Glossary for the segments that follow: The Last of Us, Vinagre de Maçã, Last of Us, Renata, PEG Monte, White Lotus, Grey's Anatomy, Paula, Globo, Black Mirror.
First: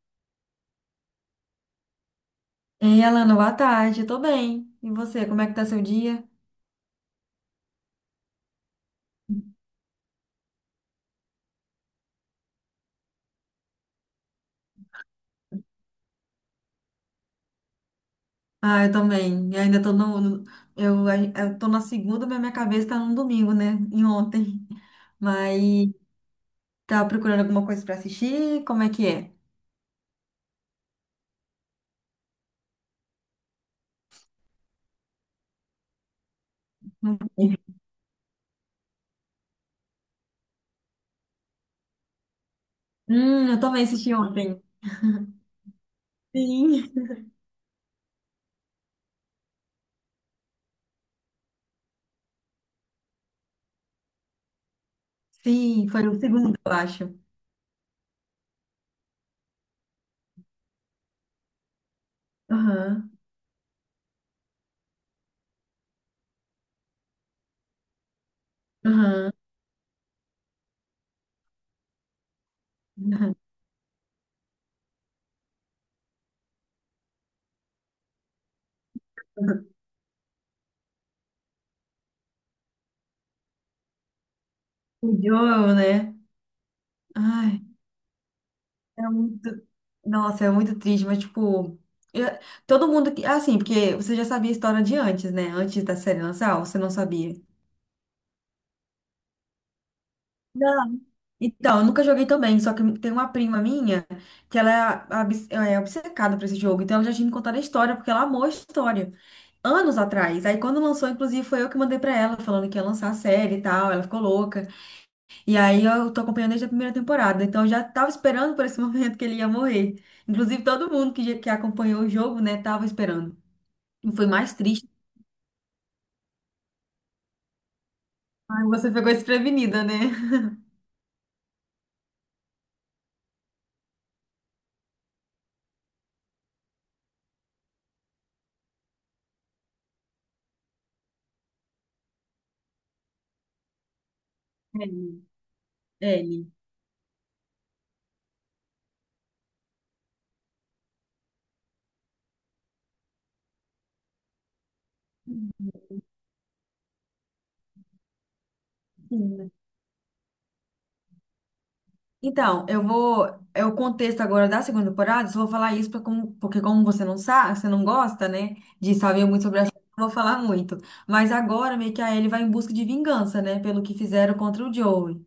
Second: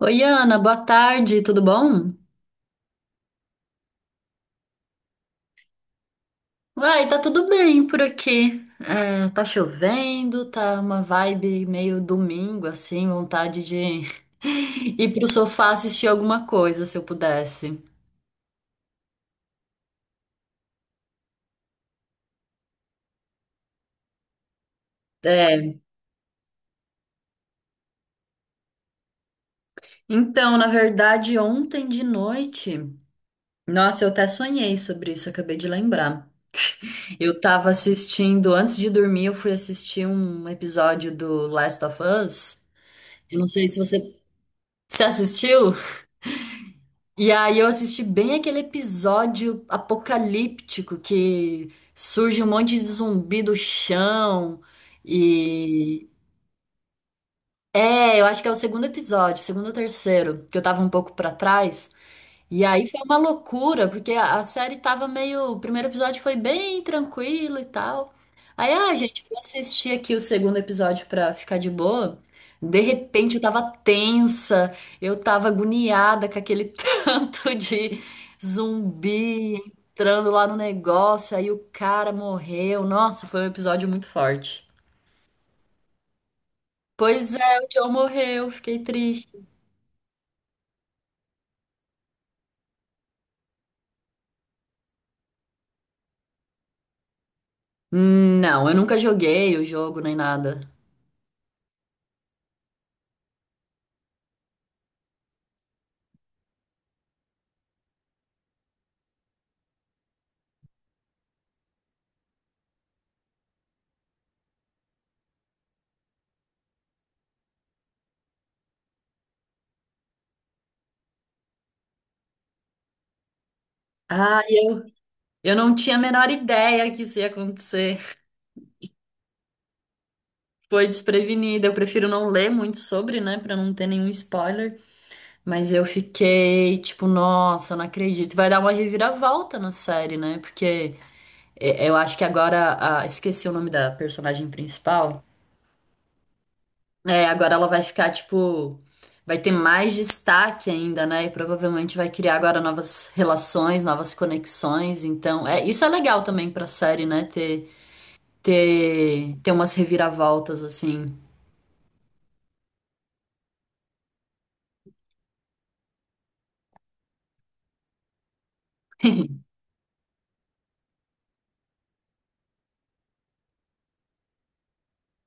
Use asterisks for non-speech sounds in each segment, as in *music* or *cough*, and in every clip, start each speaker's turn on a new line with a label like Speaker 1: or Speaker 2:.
Speaker 1: Oi, Ana, boa tarde, tudo bom?
Speaker 2: Ei, Alana, boa tarde. Tô bem. E você, como é que tá seu dia?
Speaker 1: Uai, tá tudo bem por aqui. É, tá chovendo, tá uma vibe meio domingo, assim, vontade de *laughs* ir pro sofá assistir alguma coisa, se eu pudesse.
Speaker 2: Ah, eu também. Eu ainda tô eu tô na segunda, mas minha cabeça tá no domingo, né? Em ontem. *laughs* Mas
Speaker 1: É,
Speaker 2: tá procurando alguma coisa pra assistir? Como é que é?
Speaker 1: então, na verdade, ontem de noite, nossa, eu até sonhei sobre isso, acabei de lembrar.
Speaker 2: Não
Speaker 1: Eu
Speaker 2: sei.
Speaker 1: tava assistindo, antes de dormir, eu fui assistir um episódio do Last of Us. Eu não
Speaker 2: Eu
Speaker 1: sei se
Speaker 2: também assisti
Speaker 1: você
Speaker 2: ontem.
Speaker 1: se assistiu.
Speaker 2: Sim.
Speaker 1: E aí eu assisti bem aquele episódio apocalíptico que surge um monte de zumbi do chão
Speaker 2: Sim, foi
Speaker 1: e
Speaker 2: o segundo, eu acho.
Speaker 1: eu acho que é o segundo episódio, segundo ou terceiro, que eu tava um pouco pra trás. E aí foi
Speaker 2: Aham.
Speaker 1: uma loucura, porque a série tava meio. O primeiro episódio foi bem tranquilo e tal. Aí, ah, gente,
Speaker 2: Aham.
Speaker 1: vou assistir aqui o segundo episódio pra ficar de boa. De
Speaker 2: Aham.
Speaker 1: repente eu tava tensa, eu tava agoniada com aquele *laughs* tanto de zumbi entrando lá no negócio. Aí o cara morreu. Nossa, foi um episódio muito forte.
Speaker 2: O Joel, né?
Speaker 1: Pois é,
Speaker 2: Ai.
Speaker 1: o John morreu, fiquei
Speaker 2: É
Speaker 1: triste.
Speaker 2: muito. Nossa, é muito triste, mas tipo. eu- Todo mundo que. Assim, porque você já sabia a história de antes, né? Antes da série lançar, ou você não sabia?
Speaker 1: Não, eu nunca joguei o jogo nem nada.
Speaker 2: Não. Então, eu nunca joguei também, só que tem uma prima minha que ela é obcecada por esse jogo, então ela já tinha me contado a história, porque ela amou a história. Anos atrás. Aí quando lançou, inclusive, foi eu que mandei pra ela, falando que ia lançar a série e tal, ela ficou louca. E aí eu tô acompanhando desde a primeira temporada, então eu já tava esperando por esse *laughs* momento que ele ia morrer. Inclusive todo mundo que acompanhou o jogo, né, tava esperando. E foi
Speaker 1: Ah,
Speaker 2: mais triste,
Speaker 1: eu não tinha a menor ideia que isso ia acontecer.
Speaker 2: mas você ficou desprevenida, né?
Speaker 1: Foi desprevenida. Eu prefiro não ler muito sobre, né, pra não ter nenhum spoiler. Mas eu fiquei tipo, nossa, não acredito. Vai dar uma reviravolta na série, né? Porque é, eu acho que agora, esqueci o nome da personagem
Speaker 2: Ele.
Speaker 1: principal.
Speaker 2: Ele.
Speaker 1: É, agora ela vai ficar tipo, vai ter mais destaque ainda, né? E provavelmente vai criar agora novas relações, novas conexões. Então, é, isso é legal também pra série, né? Ter ter,
Speaker 2: Sim.
Speaker 1: ter umas reviravoltas assim.
Speaker 2: Então, eu vou. É o contexto agora da segunda temporada, só vou falar isso pra como, porque, como você não sabe, você não gosta, né, de saber muito
Speaker 1: *laughs*
Speaker 2: sobre a série, eu não vou falar muito. Mas agora meio que a Ellie vai em busca de vingança, né, pelo que fizeram contra o Joey.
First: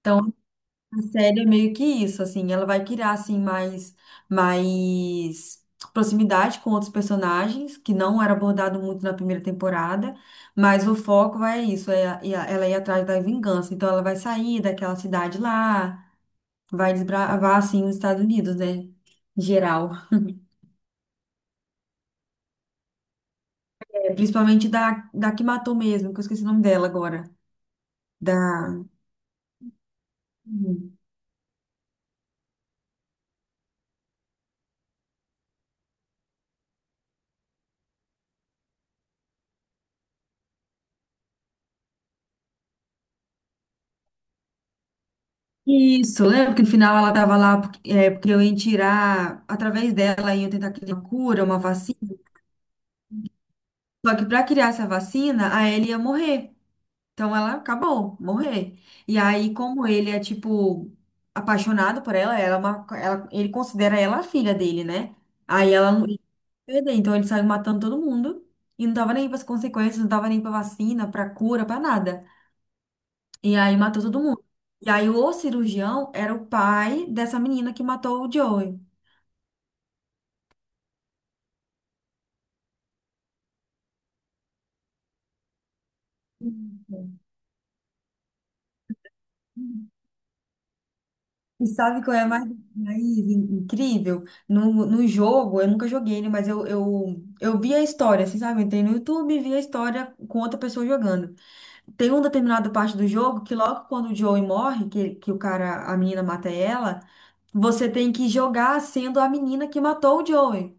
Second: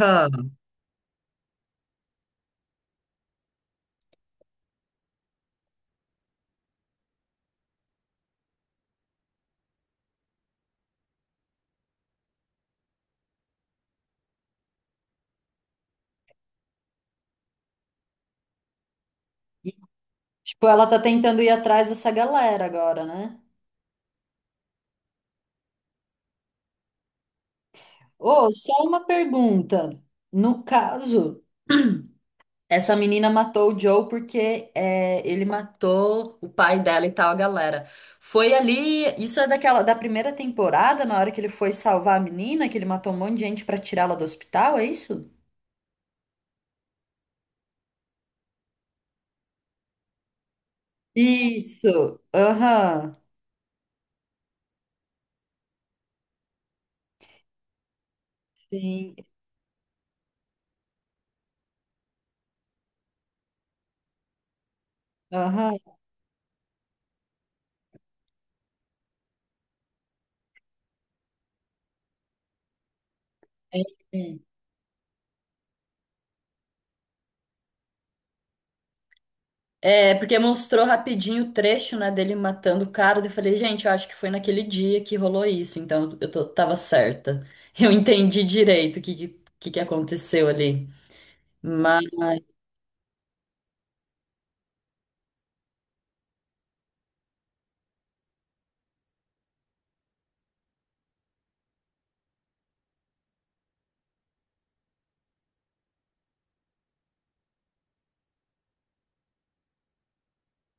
Speaker 2: Então a série é meio que isso, assim, ela vai criar, assim, mais proximidade com outros personagens, que não era abordado muito na primeira temporada, mas o foco vai isso, é, ela ir atrás da vingança, então ela vai sair daquela cidade lá, vai desbravar, assim, os Estados Unidos, né, em geral.
Speaker 1: Tipo, ela tá tentando ir atrás dessa galera agora, né?
Speaker 2: É, principalmente da que matou mesmo, que eu esqueci o nome dela agora, da...
Speaker 1: Ô, só uma pergunta. No
Speaker 2: Uhum.
Speaker 1: caso, *clears throat* essa menina matou o Joe porque é, ele matou o pai dela e tal, a galera. Foi ali, isso é daquela da primeira temporada, na hora que ele foi salvar a menina, que ele matou um monte de gente pra tirá-la do hospital, é isso?
Speaker 2: Isso, lembra que no final ela tava lá porque, é, porque eu ia tirar, através dela, iam tentar criar uma cura, uma vacina.
Speaker 1: Isso. Aham.
Speaker 2: Só que para criar essa vacina, a Ellie ia morrer. Então ela acabou, morrer.
Speaker 1: Sim.
Speaker 2: E aí, como ele é, tipo, apaixonado por ela, ela, é ele considera ela a filha dele, né? Aí
Speaker 1: Aham.
Speaker 2: ela não ia perder. Então ele saiu matando todo mundo. E não tava nem para as consequências, não tava nem para vacina, para cura, para nada. E aí
Speaker 1: É.
Speaker 2: matou todo
Speaker 1: É.
Speaker 2: mundo. E aí o cirurgião era o pai dessa menina que matou o Joey.
Speaker 1: É, porque mostrou rapidinho o trecho, né, dele matando o cara. Daí eu falei, gente, eu acho que foi naquele dia que rolou isso, então tava certa. *laughs* Eu entendi direito o que que
Speaker 2: Uhum.
Speaker 1: aconteceu ali.
Speaker 2: E
Speaker 1: Mas,
Speaker 2: sabe qual é a mais incrível? No jogo, eu nunca joguei, né? Mas eu vi a história, assim, sabe? Eu entrei no YouTube e vi a história com outra pessoa jogando. Tem uma determinada parte do jogo que logo quando o Joey morre, que o cara, a menina mata ela, você tem que jogar sendo a menina que matou o Joey.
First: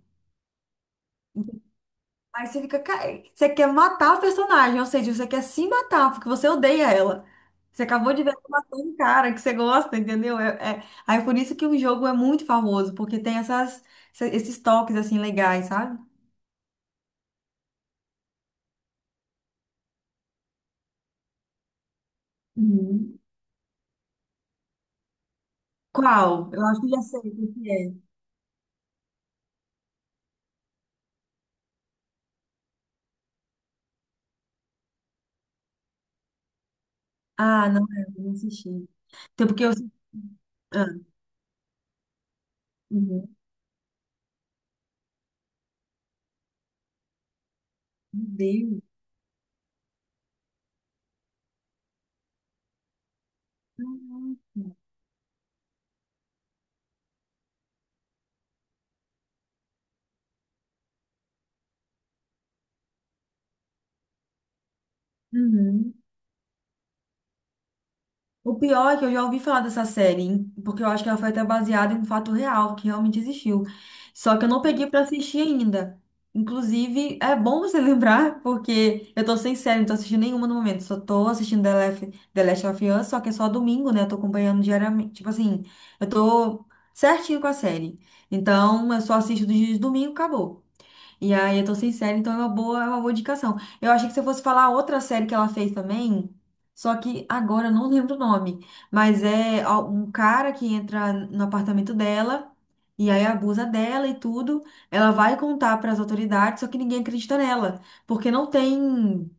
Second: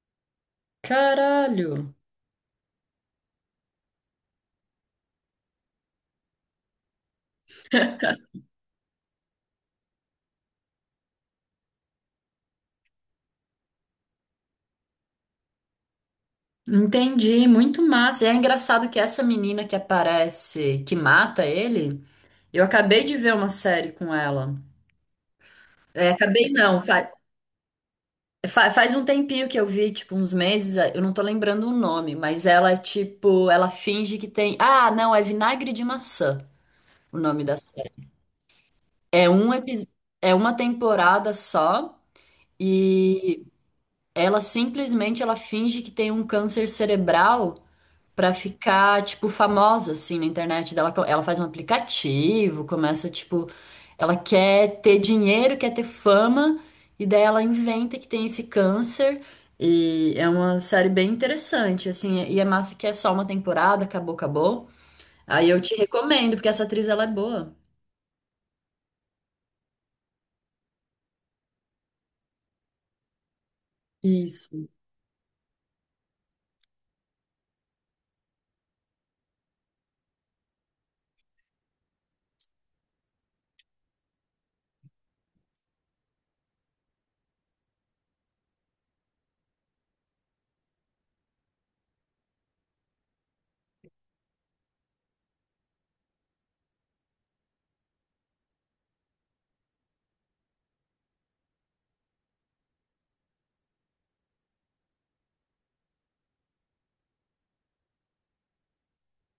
Speaker 1: caralho.
Speaker 2: Aí você fica. Você quer matar a personagem, ou seja, você quer se matar porque você odeia ela. Você acabou de ver
Speaker 1: *laughs*
Speaker 2: ela matando um cara que você gosta, entendeu? Aí é por isso que o jogo é muito famoso, porque tem esses toques assim legais, sabe?
Speaker 1: Entendi, muito massa. E é engraçado que essa menina que aparece, que mata ele, eu acabei de
Speaker 2: Uhum.
Speaker 1: ver uma série com ela. É, acabei
Speaker 2: Qual? Eu
Speaker 1: não,
Speaker 2: acho que já sei o que é.
Speaker 1: Faz um tempinho que eu vi, tipo, uns meses, eu não tô lembrando o nome, mas ela, tipo, ela finge que tem. Ah, não, é Vinagre de Maçã, o nome da
Speaker 2: Ah, não,
Speaker 1: série.
Speaker 2: é, eu não assisti.
Speaker 1: É
Speaker 2: Então,
Speaker 1: um
Speaker 2: porque eu.
Speaker 1: epi... é uma
Speaker 2: Ah,
Speaker 1: temporada só
Speaker 2: uhum. Meu
Speaker 1: e ela simplesmente ela finge que tem um câncer cerebral pra
Speaker 2: Deus.
Speaker 1: ficar, tipo, famosa, assim, na internet dela. Ela faz um aplicativo, começa, tipo, ela
Speaker 2: Caraca.
Speaker 1: quer ter dinheiro, quer ter fama, e daí ela inventa que tem esse câncer. E é uma série bem interessante, assim, e é massa que é só uma temporada, acabou, acabou. Aí eu te
Speaker 2: Uhum.
Speaker 1: recomendo, porque essa atriz, ela é boa.
Speaker 2: O pior é que eu já ouvi falar dessa série, hein? Porque eu acho que ela foi até baseada em um fato real que realmente existiu. Só que eu não
Speaker 1: Isso,
Speaker 2: peguei pra assistir ainda. Inclusive, é bom você *laughs* lembrar, porque eu tô sem série, não tô assistindo nenhuma no momento. Só tô assistindo The Last of Us, só que é só domingo, né? Eu tô acompanhando diariamente. Tipo assim, eu tô certinho com a série. Então, eu só assisto dos dias de domingo, acabou. E aí, eu tô sem série, então é uma boa indicação. Eu achei que você fosse falar outra série que ela fez também, só que agora eu não lembro o nome. Mas é um cara que entra no apartamento dela e aí abusa dela e tudo. Ela vai contar pras autoridades, só que ninguém acredita nela, porque não tem,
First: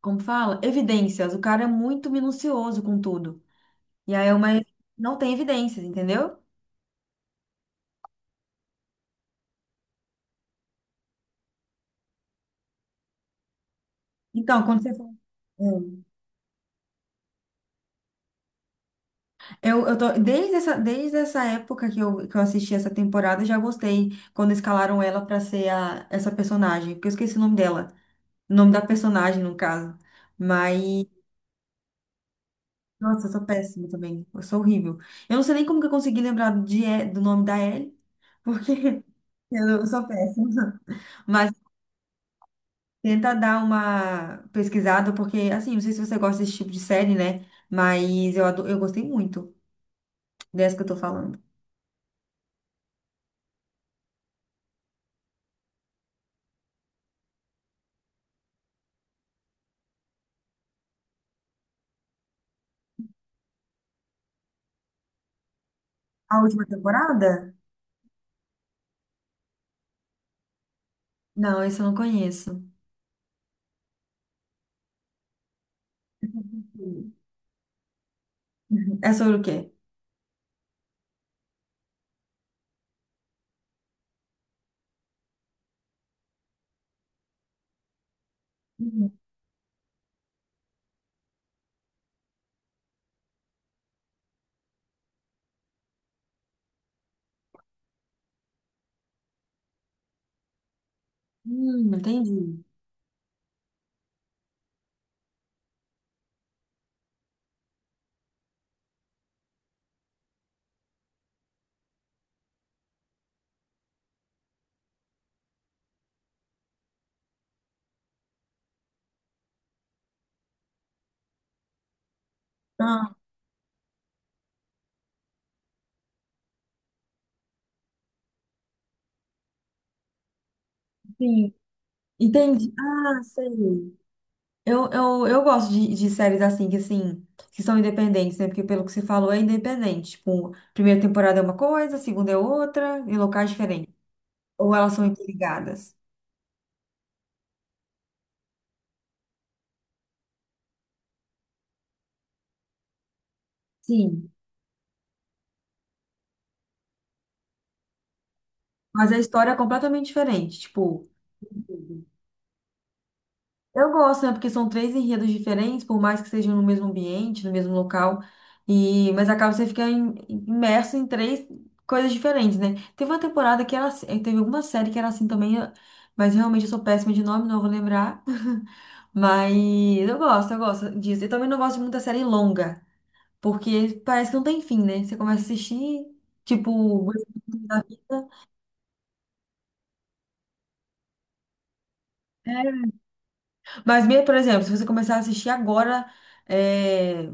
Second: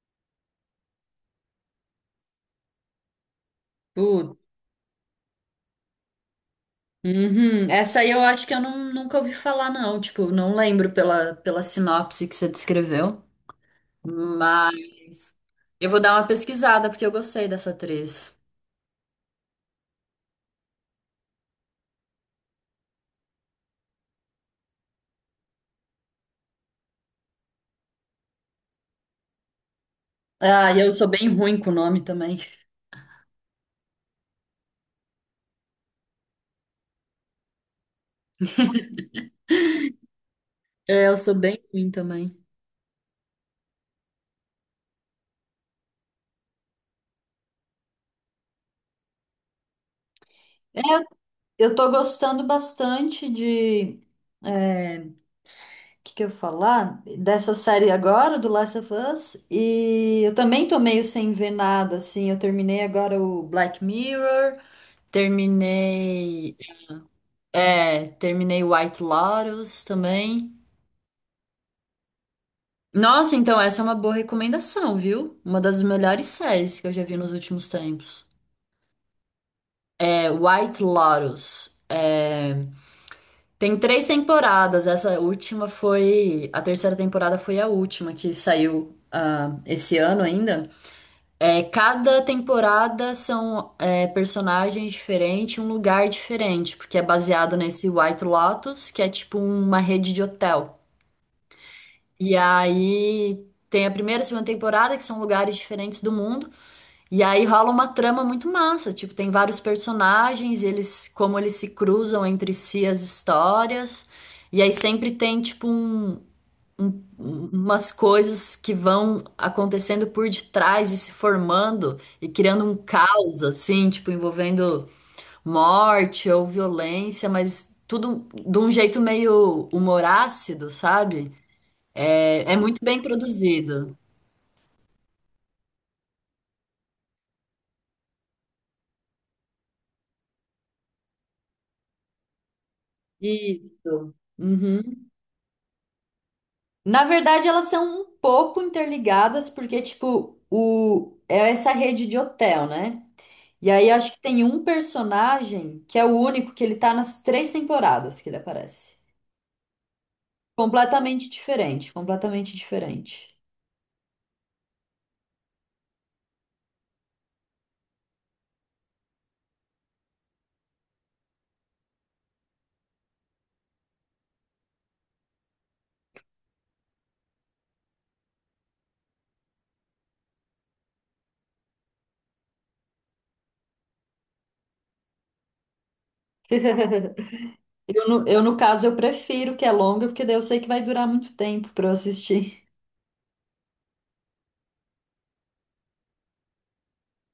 Speaker 2: como fala, evidências. O cara é muito minucioso com tudo. E aí é
Speaker 1: tudo.
Speaker 2: uma, não tem evidências, entendeu?
Speaker 1: Uhum. Essa aí eu acho que eu nunca ouvi falar, não. Tipo, não lembro pela sinopse que você descreveu.
Speaker 2: Então, quando você for-
Speaker 1: Mas eu vou dar uma pesquisada porque eu gostei dessa atriz.
Speaker 2: Eu tô, desde essa época que eu assisti essa temporada, eu já gostei quando escalaram ela pra ser a, essa personagem, porque eu esqueci o nome dela, o nome da personagem, no caso.
Speaker 1: Ah, e eu
Speaker 2: Mas,
Speaker 1: sou bem ruim com o nome também.
Speaker 2: nossa, eu sou péssima também, eu sou horrível. Eu não sei nem como que eu consegui lembrar de, do nome da Ellie, porque *laughs* eu, não- eu sou péssima.
Speaker 1: É, eu sou
Speaker 2: Mas
Speaker 1: bem ruim também.
Speaker 2: tenta dar uma pesquisada, porque, assim, não sei se você gosta desse tipo de série, né? Mas eu gostei muito dessa
Speaker 1: É,
Speaker 2: que eu tô falando.
Speaker 1: eu tô gostando bastante de. O que que eu ia falar? Dessa série agora, do Last of Us. E eu também tô meio sem ver nada, assim. Eu terminei agora o Black Mirror.
Speaker 2: A
Speaker 1: Terminei.
Speaker 2: última temporada?
Speaker 1: É, terminei White Lotus também.
Speaker 2: Não, esse eu não conheço.
Speaker 1: Nossa, então essa é uma boa recomendação, viu? Uma das melhores séries que eu já
Speaker 2: *laughs*
Speaker 1: vi nos últimos tempos.
Speaker 2: Uhum. É sobre o quê?
Speaker 1: É White Lotus. É, tem 3 temporadas. Essa última foi. A terceira temporada foi a última que saiu
Speaker 2: Uhum.
Speaker 1: esse ano ainda. É, cada temporada são personagens diferentes, um lugar diferente, porque é baseado nesse White Lotus, que é tipo uma rede de hotel. E
Speaker 2: Entendi.
Speaker 1: aí tem a primeira e a segunda temporada, que são lugares diferentes do mundo. E aí rola uma trama muito massa, tipo, tem vários personagens, eles como eles se cruzam entre si as histórias. E aí sempre tem tipo umas coisas que vão acontecendo por detrás e se formando e criando um
Speaker 2: Ah,
Speaker 1: caos assim, tipo, envolvendo morte ou violência, mas tudo de um jeito meio humorácido, sabe?
Speaker 2: sim.
Speaker 1: É, é
Speaker 2: Entendi.
Speaker 1: muito bem
Speaker 2: Ah,
Speaker 1: produzido.
Speaker 2: sei. Eu gosto de séries assim, que são independentes, né? Porque pelo que você falou, é independente. Tipo, primeira temporada é uma coisa, segunda é outra, em locais diferentes.
Speaker 1: Isso.
Speaker 2: Ou elas são
Speaker 1: Uhum.
Speaker 2: interligadas.
Speaker 1: Na verdade, elas são um pouco interligadas, porque, tipo, o... é essa rede de hotel, né? E aí acho que
Speaker 2: Sim.
Speaker 1: tem um personagem que é o único que ele tá nas 3 temporadas que ele aparece.
Speaker 2: Mas a história é completamente diferente. Tipo,
Speaker 1: Completamente diferente, completamente diferente.
Speaker 2: eu gosto, né? Porque são três enredos diferentes, por mais que sejam no mesmo ambiente, no mesmo local, e mas acaba você ficar imerso em três coisas diferentes, né? Teve uma temporada que era assim, eh, teve alguma série que era assim também, eu- mas realmente eu sou péssima de nome, não vou lembrar. *laughs* Mas eu gosto disso. Eu também não gosto de muita série longa, porque parece que não tem fim, né? Você começa a assistir, tipo, gosta
Speaker 1: *laughs*
Speaker 2: da
Speaker 1: Eu, no,
Speaker 2: vida.
Speaker 1: eu, no caso, eu prefiro que é longa, porque daí eu sei que vai durar muito tempo pra eu assistir.
Speaker 2: Mas mesmo, por exemplo, se você começar a assistir agora, eh,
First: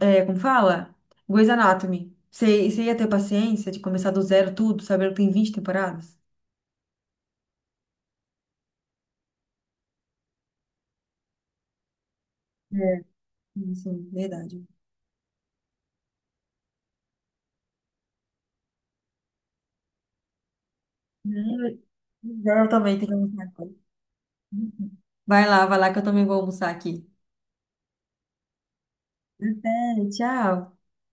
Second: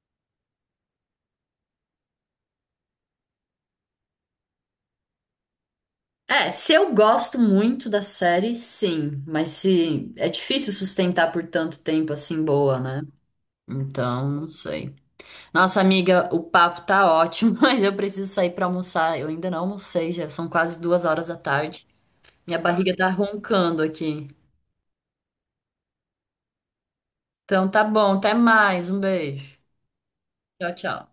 Speaker 2: é, como fala? Grey's Anatomy. Você ia ter paciência de começar do zero tudo, saber que tem 20 temporadas?
Speaker 1: É, se eu gosto muito da série, sim, mas se é difícil sustentar por tanto tempo assim boa, né?
Speaker 2: É. Sim,
Speaker 1: Então, não
Speaker 2: verdade.
Speaker 1: sei. Nossa amiga, o papo tá ótimo, *laughs* mas eu preciso sair pra almoçar. Eu ainda não almocei, já são quase duas horas da
Speaker 2: Hum,
Speaker 1: tarde. Minha
Speaker 2: Eu
Speaker 1: barriga
Speaker 2: também tenho
Speaker 1: tá
Speaker 2: que almoçar agora.
Speaker 1: roncando aqui.
Speaker 2: Vai lá que eu também vou almoçar aqui.
Speaker 1: Então tá bom, até mais. Um beijo.
Speaker 2: Até,
Speaker 1: Tchau,
Speaker 2: tchau.
Speaker 1: tchau.